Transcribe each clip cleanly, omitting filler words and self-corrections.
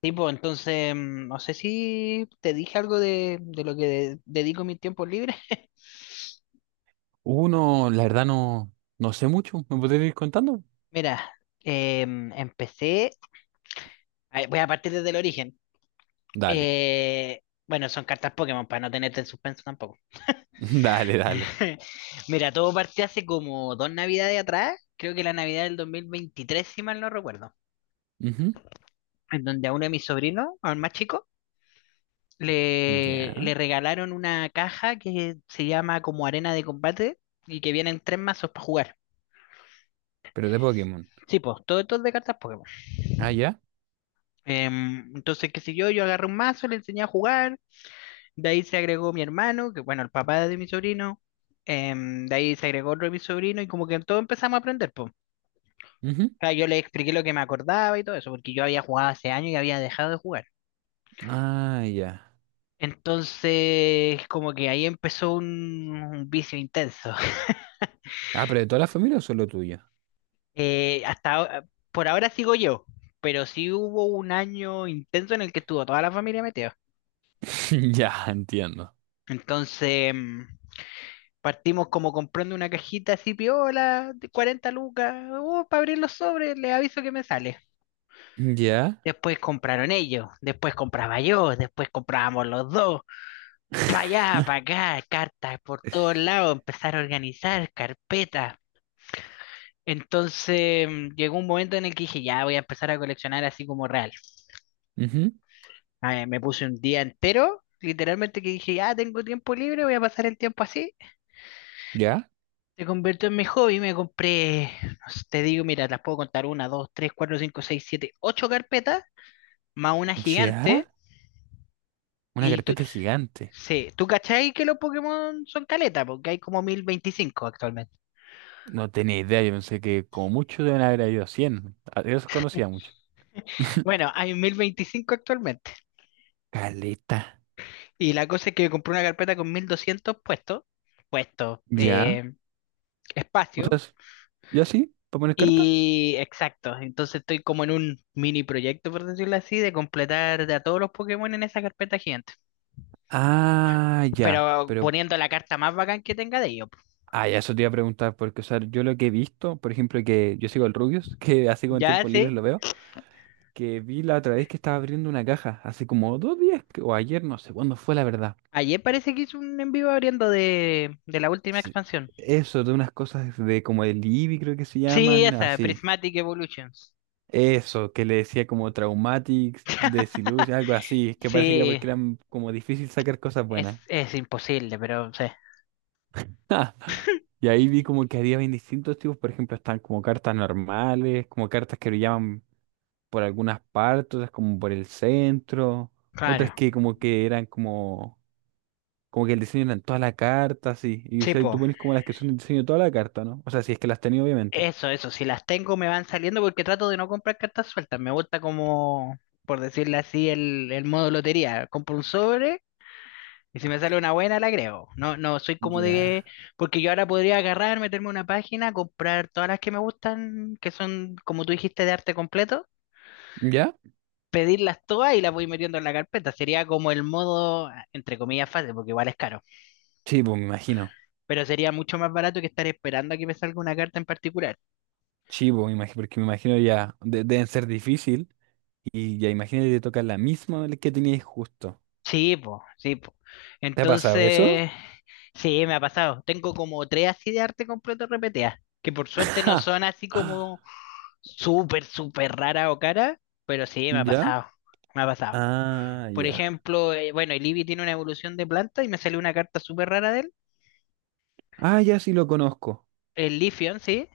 Tipo, entonces, no sé si te dije algo de lo que dedico mi tiempo libre. Uno, la verdad no, no sé mucho. ¿Me podrías ir contando? Mira, empecé, a ver, voy a partir desde el origen. Dale, Eh, bueno, son cartas Pokémon para no tenerte en suspenso tampoco. dale, dale. Mira, todo partió hace como dos navidades atrás, creo que la Navidad del 2023 si mal no recuerdo, Ujú. en donde a uno de mis sobrinos, al más chico, le, Ya. le regalaron una caja que se llama como arena de combate y que vienen tres mazos para jugar. Pero de Pokémon. Sí, pues, todo esto es de cartas Pokémon. Ah, ya. Entonces, qué sé yo, yo agarré un mazo, le enseñé a jugar, de ahí se agregó mi hermano, que bueno, el papá de mi sobrino, de ahí se agregó otro de mi sobrino, y como que todos empezamos a aprender, pues. O Ujú. sea, yo le expliqué lo que me acordaba y todo eso, porque yo había jugado hace años y había dejado de jugar. Ah, ya. Entonces, como que ahí empezó un vicio intenso. Ah, ¿pero de toda la familia o solo tuya? Eh, hasta ahora- por ahora sigo yo, pero sí hubo un año intenso en el que estuvo toda la familia metida. Ya, entiendo. Entonces, partimos como comprando una cajita así piola de 40 lucas, para abrir los sobres, les aviso que me sale. Ya. Después compraron ellos, después compraba yo, después comprábamos los dos. Para allá, para acá, cartas por todos lados, empezar a organizar carpetas. Entonces, llegó un momento en el que dije, ya voy a empezar a coleccionar así como real. Ujú. Ah, me puse un día entero, literalmente que dije, ya tengo tiempo libre, voy a pasar el tiempo así. Ya. Se convirtió en mi hobby, me compré, no sé, te digo, mira, las puedo contar, una, dos, tres, cuatro, cinco, seis, siete, ocho carpetas, más una Ya. gigante, Una y tú, carpeta gigante. sí, tú cachai que los Pokémon son caleta, porque hay como 1025 actualmente. No tenía idea. Yo pensé que como mucho deben haber habido 100. Yo los conocía mucho. Bueno, hay 1025 actualmente, Caleta. y la cosa es que compré una carpeta con 1200 puestos, puestos, Ya. eh, O sea, espacio, es- ¿Ya sí? ¿Para poner carta? y exacto, entonces estoy como en un mini proyecto, por decirlo así, de completar de a todos los Pokémon en esa carpeta gigante, Ah, ya. pero poniendo la carta más bacán que tenga de ellos. Ah, ya, eso te iba a preguntar, porque, o sea, yo lo que he visto, por ejemplo, que yo sigo el Rubius, que así con Ya tiempo sé, libre lo veo, que vi la otra vez que estaba abriendo una caja, hace como dos días, o ayer, no sé cuándo fue la verdad. ayer parece que hizo un en vivo abriendo de la última Sí. expansión. Eso, de unas cosas de como el Libby, creo que se Sí, llaman, esa, así. Prismatic Evolutions. Eso, que le decía como Traumatics, Desillusion, algo así, que parece que era Sí, porque eran como difícil sacar cosas es, buenas. es imposible, pero sí. Y ahí vi como que había bien distintos tipos, por ejemplo, están como cartas normales, como cartas que brillaban por algunas partes, otras como por el centro, otras Claro. que como que eran como, como que el diseño era en toda la carta, así. Y o Sí, sea, tú po. pones como las que son el diseño de toda la carta, ¿no? O sea, si es que las tenía, obviamente. Eso, eso. Si las tengo me van saliendo porque trato de no comprar cartas sueltas. Me gusta como, por decirlo así, el modo lotería. Compro un sobre. Y si me sale una buena, la creo. No, no, soy como de... Ya. Porque yo ahora podría agarrar, meterme a una página, comprar todas las que me gustan, que son, como tú dijiste, de arte completo, ¿Ya? pedirlas todas y las voy metiendo en la carpeta. Sería como el modo, entre comillas, fácil, porque igual es caro. Sí, pues me imagino. Pero sería mucho más barato que estar esperando a que me salga una carta en particular. Sí, pues me imagino, porque me imagino ya, deben ser difícil. Y ya imagínate te toca la misma que tenías justo. Sí, po, sí, po. ¿Te ha pasado eso? Entonces, sí, me ha pasado. Tengo como tres así de arte completo repetidas, que por suerte no son así Ja. como súper, súper rara o cara, pero sí, me ha ¿Ya? pasado, me ha pasado. Ah, Por ya. ejemplo, bueno, el Eevee tiene una evolución de planta y me salió una carta súper rara de él, Ah, ya, sí lo conozco. el Leafeon, sí.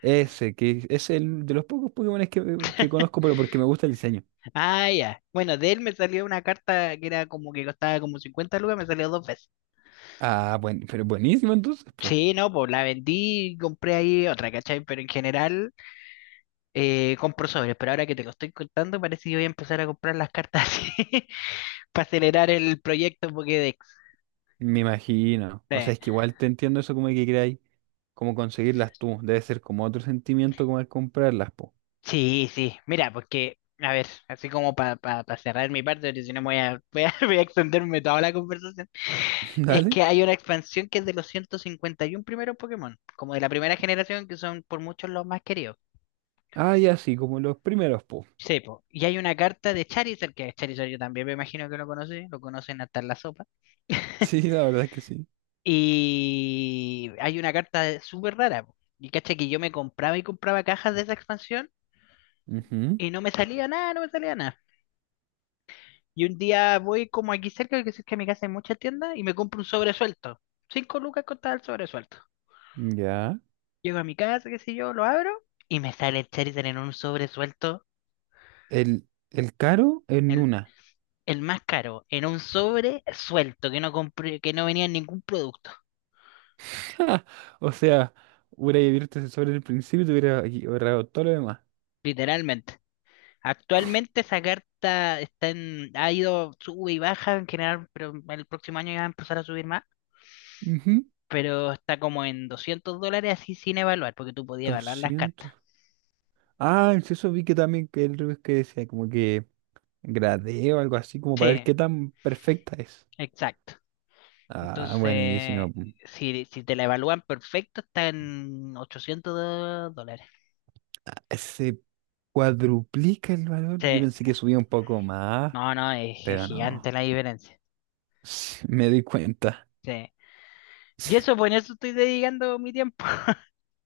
Ese, que es el de los pocos Pokémones que conozco, pero porque me gusta el diseño. Ah, ya. Bueno, de él me salió una carta que era como que costaba como 50 lucas, me salió dos veces. Ah, bueno, pero buenísimo entonces, pues. Sí, no, pues la vendí y compré ahí otra, ¿cachai? Pero en general compro sobres, pero ahora que te lo estoy contando parece que voy a empezar a comprar las cartas así para acelerar el proyecto Pokédex. Me imagino. Sí. O sea, es que igual te entiendo eso como que queráis, como conseguirlas tú. Debe ser como otro sentimiento como al comprarlas, po. Sí, sí, mira, porque, a ver, así como para cerrar mi parte, porque si no me voy a, voy a, voy a extenderme toda la conversación, es ¿Dale? que hay una expansión que es de los 151 primeros Pokémon, como de la primera generación, que son por muchos los más queridos. Ah, ya sí, como los primeros, po. Sí, po, y hay una carta de Charizard, que Charizard yo también me imagino que lo conocí, lo conocen hasta en la sopa. Sí, la verdad es que sí. Y hay una carta súper rara, po. Y caché que yo me compraba y compraba cajas de esa expansión Ujú. y no me salía nada, no me salía nada. Y un día voy como aquí cerca, que cerca de mi casa hay muchas tiendas, y me compro un sobre suelto. 5 lucas costaba el sobre suelto. Ya. Llego a mi casa, qué sé yo, lo abro, y me sale el Charizard en un sobre suelto, El caro en el, una. el más caro, en un sobre suelto, que no compré, que no venía en ningún producto, O sea, hubiera abierto ese sobre el principio y te hubiera ahorrado todo lo demás. literalmente. Actualmente esa carta está en, ha ido, sube y baja en general, pero el próximo año ya va a empezar a subir más. Ujú. Pero está como en 200 dólares así sin evaluar, porque tú podías evaluar las cartas. 200. Ah, sí, eso vi que también que el review que decía como que gradeo, algo así, como para ver Sí, qué tan perfecta es. exacto. Ah, Entonces, buenísimo. si, si te la evalúan perfecto, está en ochocientos dólares. Se cuadruplica el valor. Yo Sí, pensé que subía un poco más, no, no, es pero gigante no. la diferencia. Sí, me di cuenta. Sí. Y eso, pues en eso estoy dedicando mi tiempo.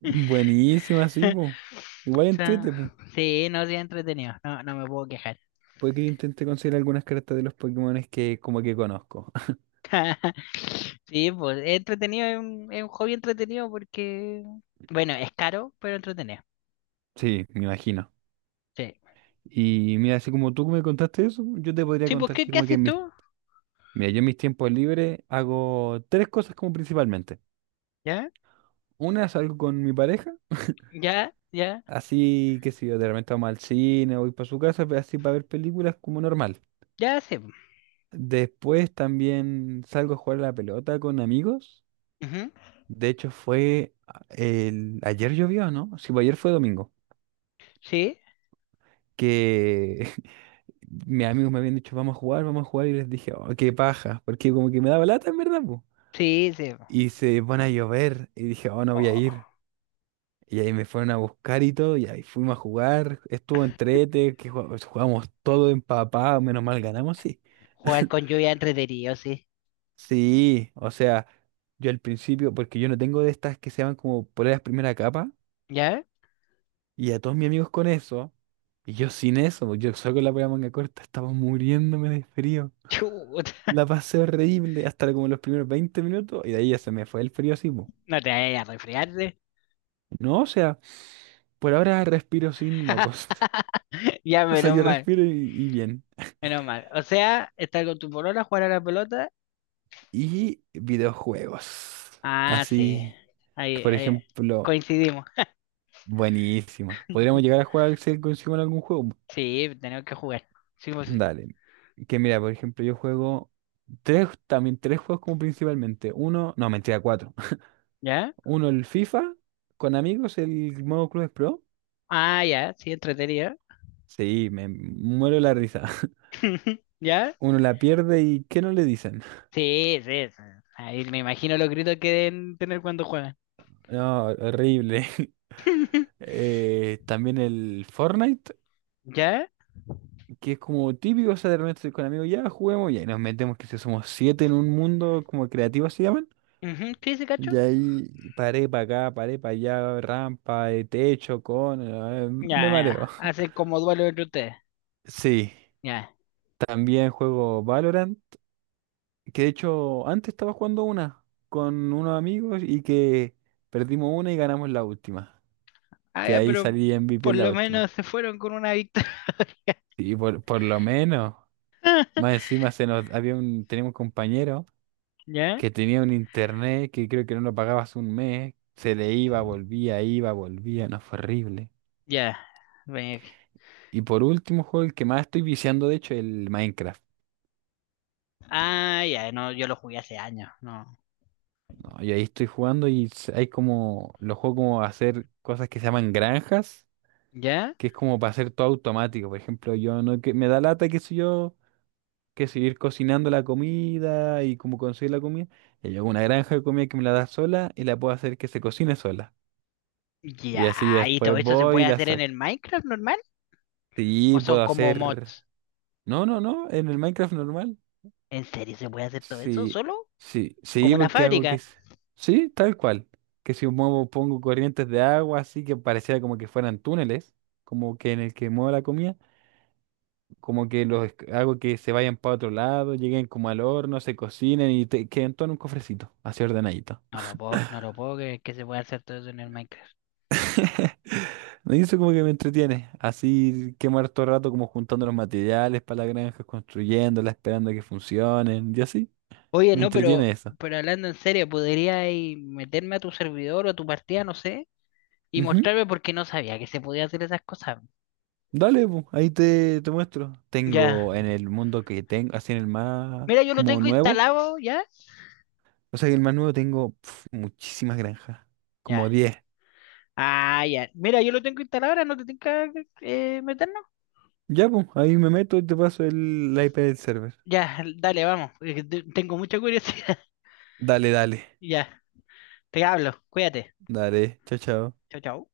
Buenísima, sí, po. Igual O sea, entrete, po. sí, no, sí, es entretenido. No, no me puedo quejar. Puede que yo intente conseguir algunas cartas de los Pokémones que como que conozco. Sí, pues es entretenido, es un hobby entretenido porque, bueno, es caro, pero entretenido. Sí, me imagino. Sí. Y mira, así como tú me contaste eso, yo te podría Sí, pues, contar ¿qué, así qué como que haces mis... tú? Mira, yo en mis tiempos libres hago tres cosas como principalmente. ¿Ya? Una, salgo con mi pareja, ¿Ya? ¿Ya? así que si yo de repente vamos al cine o voy para su casa, así para ver películas como normal. ¿Ya? Sí, pues. Después también salgo a jugar a la pelota con amigos. Ujú. De hecho fue ayer llovió, ¿no? Sí, pues ayer fue domingo. Sí, Que mis amigos me habían dicho, vamos a jugar, y les dije, oh, qué paja, porque como que me daba lata en verdad, po. sí, sí. Y se pone a llover, y dije, oh, no voy a Oh. ir. Y ahí me fueron a buscar y todo, y ahí fuimos a jugar. Estuvo entrete, que jugamos, jugamos todo empapado, menos mal ganamos, sí. Jugar con lluvia es entretenido, sí. Sí, o sea, yo al principio, porque yo no tengo de estas que se llaman como poleras primera capa, ¿Ya? y a todos mis amigos con eso, y yo sin eso, pues, yo solo con la polera manga corta, estaba muriéndome de frío. Chuta, La pasé horrible hasta como los primeros 20 minutos, y de ahí ya se me fue el frío así, po. no te vayas a resfriarte. No, o sea, por ahora respiro sin mocos. Ya, O sea, menos yo mal, respiro y bien. menos mal. O sea, estar con tu polola, jugar a la pelota. Y videojuegos. Ah, sí. Así, Ahí, por ahí ejemplo, coincidimos. buenísima. Podríamos llegar a jugar al Cell consigo en algún juego. Sí, tenemos que jugar. Sí, pues sí. Dale. Que mira, por ejemplo, yo juego también tres juegos como principalmente. Uno, no, mentira, cuatro. ¿Ya? Uno, el FIFA, con amigos, el modo Clubes Pro. Ah, ya, sí, entretenido. Sí, me muero la risa. ¿Ya? Uno la pierde y ¿qué no le dicen? Sí, sí, sí. Ahí me imagino los gritos que deben tener cuando juegan. No, horrible. También el Fortnite. ¿Ya? Que es como típico, o sea, de repente estoy con amigos, ya juguemos, ya, y nos metemos, que si somos siete en un mundo como creativo se llaman, Ujú, sí, sí, cacho. y ahí paré para acá, paré para allá, rampa, techo, Ya, me mareo. ya. Hacen como duelo entre ustedes. Sí, Ya. también juego Valorant, que de hecho antes estaba jugando una con unos amigos y que perdimos una y ganamos la última, Ah, que ya, ahí pero salí MVP por en la lo menos última. se fueron con una victoria. Y por lo menos, más encima se nos, había un, tenemos un compañero ¿Ya? que tenía un internet que creo que no lo pagabas un mes, se le iba, volvía, no fue horrible. Ya. Ve- Y por último, juego el que más estoy viciando, de hecho, el Minecraft. Ah, ya, no, yo lo jugué hace años, no. ¿No? Y ahí estoy jugando y hay como, los juegos como hacer cosas que se llaman granjas, ¿Ya? que es como para hacer todo automático. Por ejemplo, yo no, que me da lata, que soy yo, que seguir cocinando la comida y como conseguir la comida. Y yo hago una granja de comida que me la da sola y la puedo hacer que se cocine sola. Y así Ya, ¿y todo después eso se voy y puede la hacer en saco. el Minecraft normal? ¿O Sí, son puedo como mods? hacer. No, no, no, en el Minecraft normal. ¿En serio se puede hacer todo eso Sí, solo? sí, ¿Como sí, una porque hago que fábrica? es. Sí, tal cual. Que si muevo, pongo corrientes de agua, así que pareciera como que fueran túneles, como que en el que muevo la comida, como que hago que se vayan para otro lado, lleguen como al horno, se cocinen y queden todo en un cofrecito, así ordenadito. No lo puedo, no lo puedo creer que se pueda hacer todo eso en el Minecraft. Me hizo como que me entretiene, así quemar todo el rato como juntando los materiales para la granja, construyéndola, esperando a que funcionen, y así, Oye, me no, entretiene eso. pero hablando en serio, ¿podría ahí meterme a tu servidor o a tu partida, no sé, y mostrarme por qué no sabía que se podía hacer esas cosas? Dale, po, ahí te muestro. Ya. Tengo en el mundo que tengo, así en el más Mira, yo lo como tengo nuevo, instalado ya. o sea, en el más nuevo tengo pf, muchísimas granjas, como Ya. 10. Ah, ya. Mira, yo lo tengo instalado ahora, no te tengo que meter, ¿no? Ya, pues, ahí me meto y te paso la IP del server. Ya, dale, vamos, porque te- Tengo mucha curiosidad. Dale, dale, Ya, te hablo. Cuídate. dale, chao, chao. Chao, chao.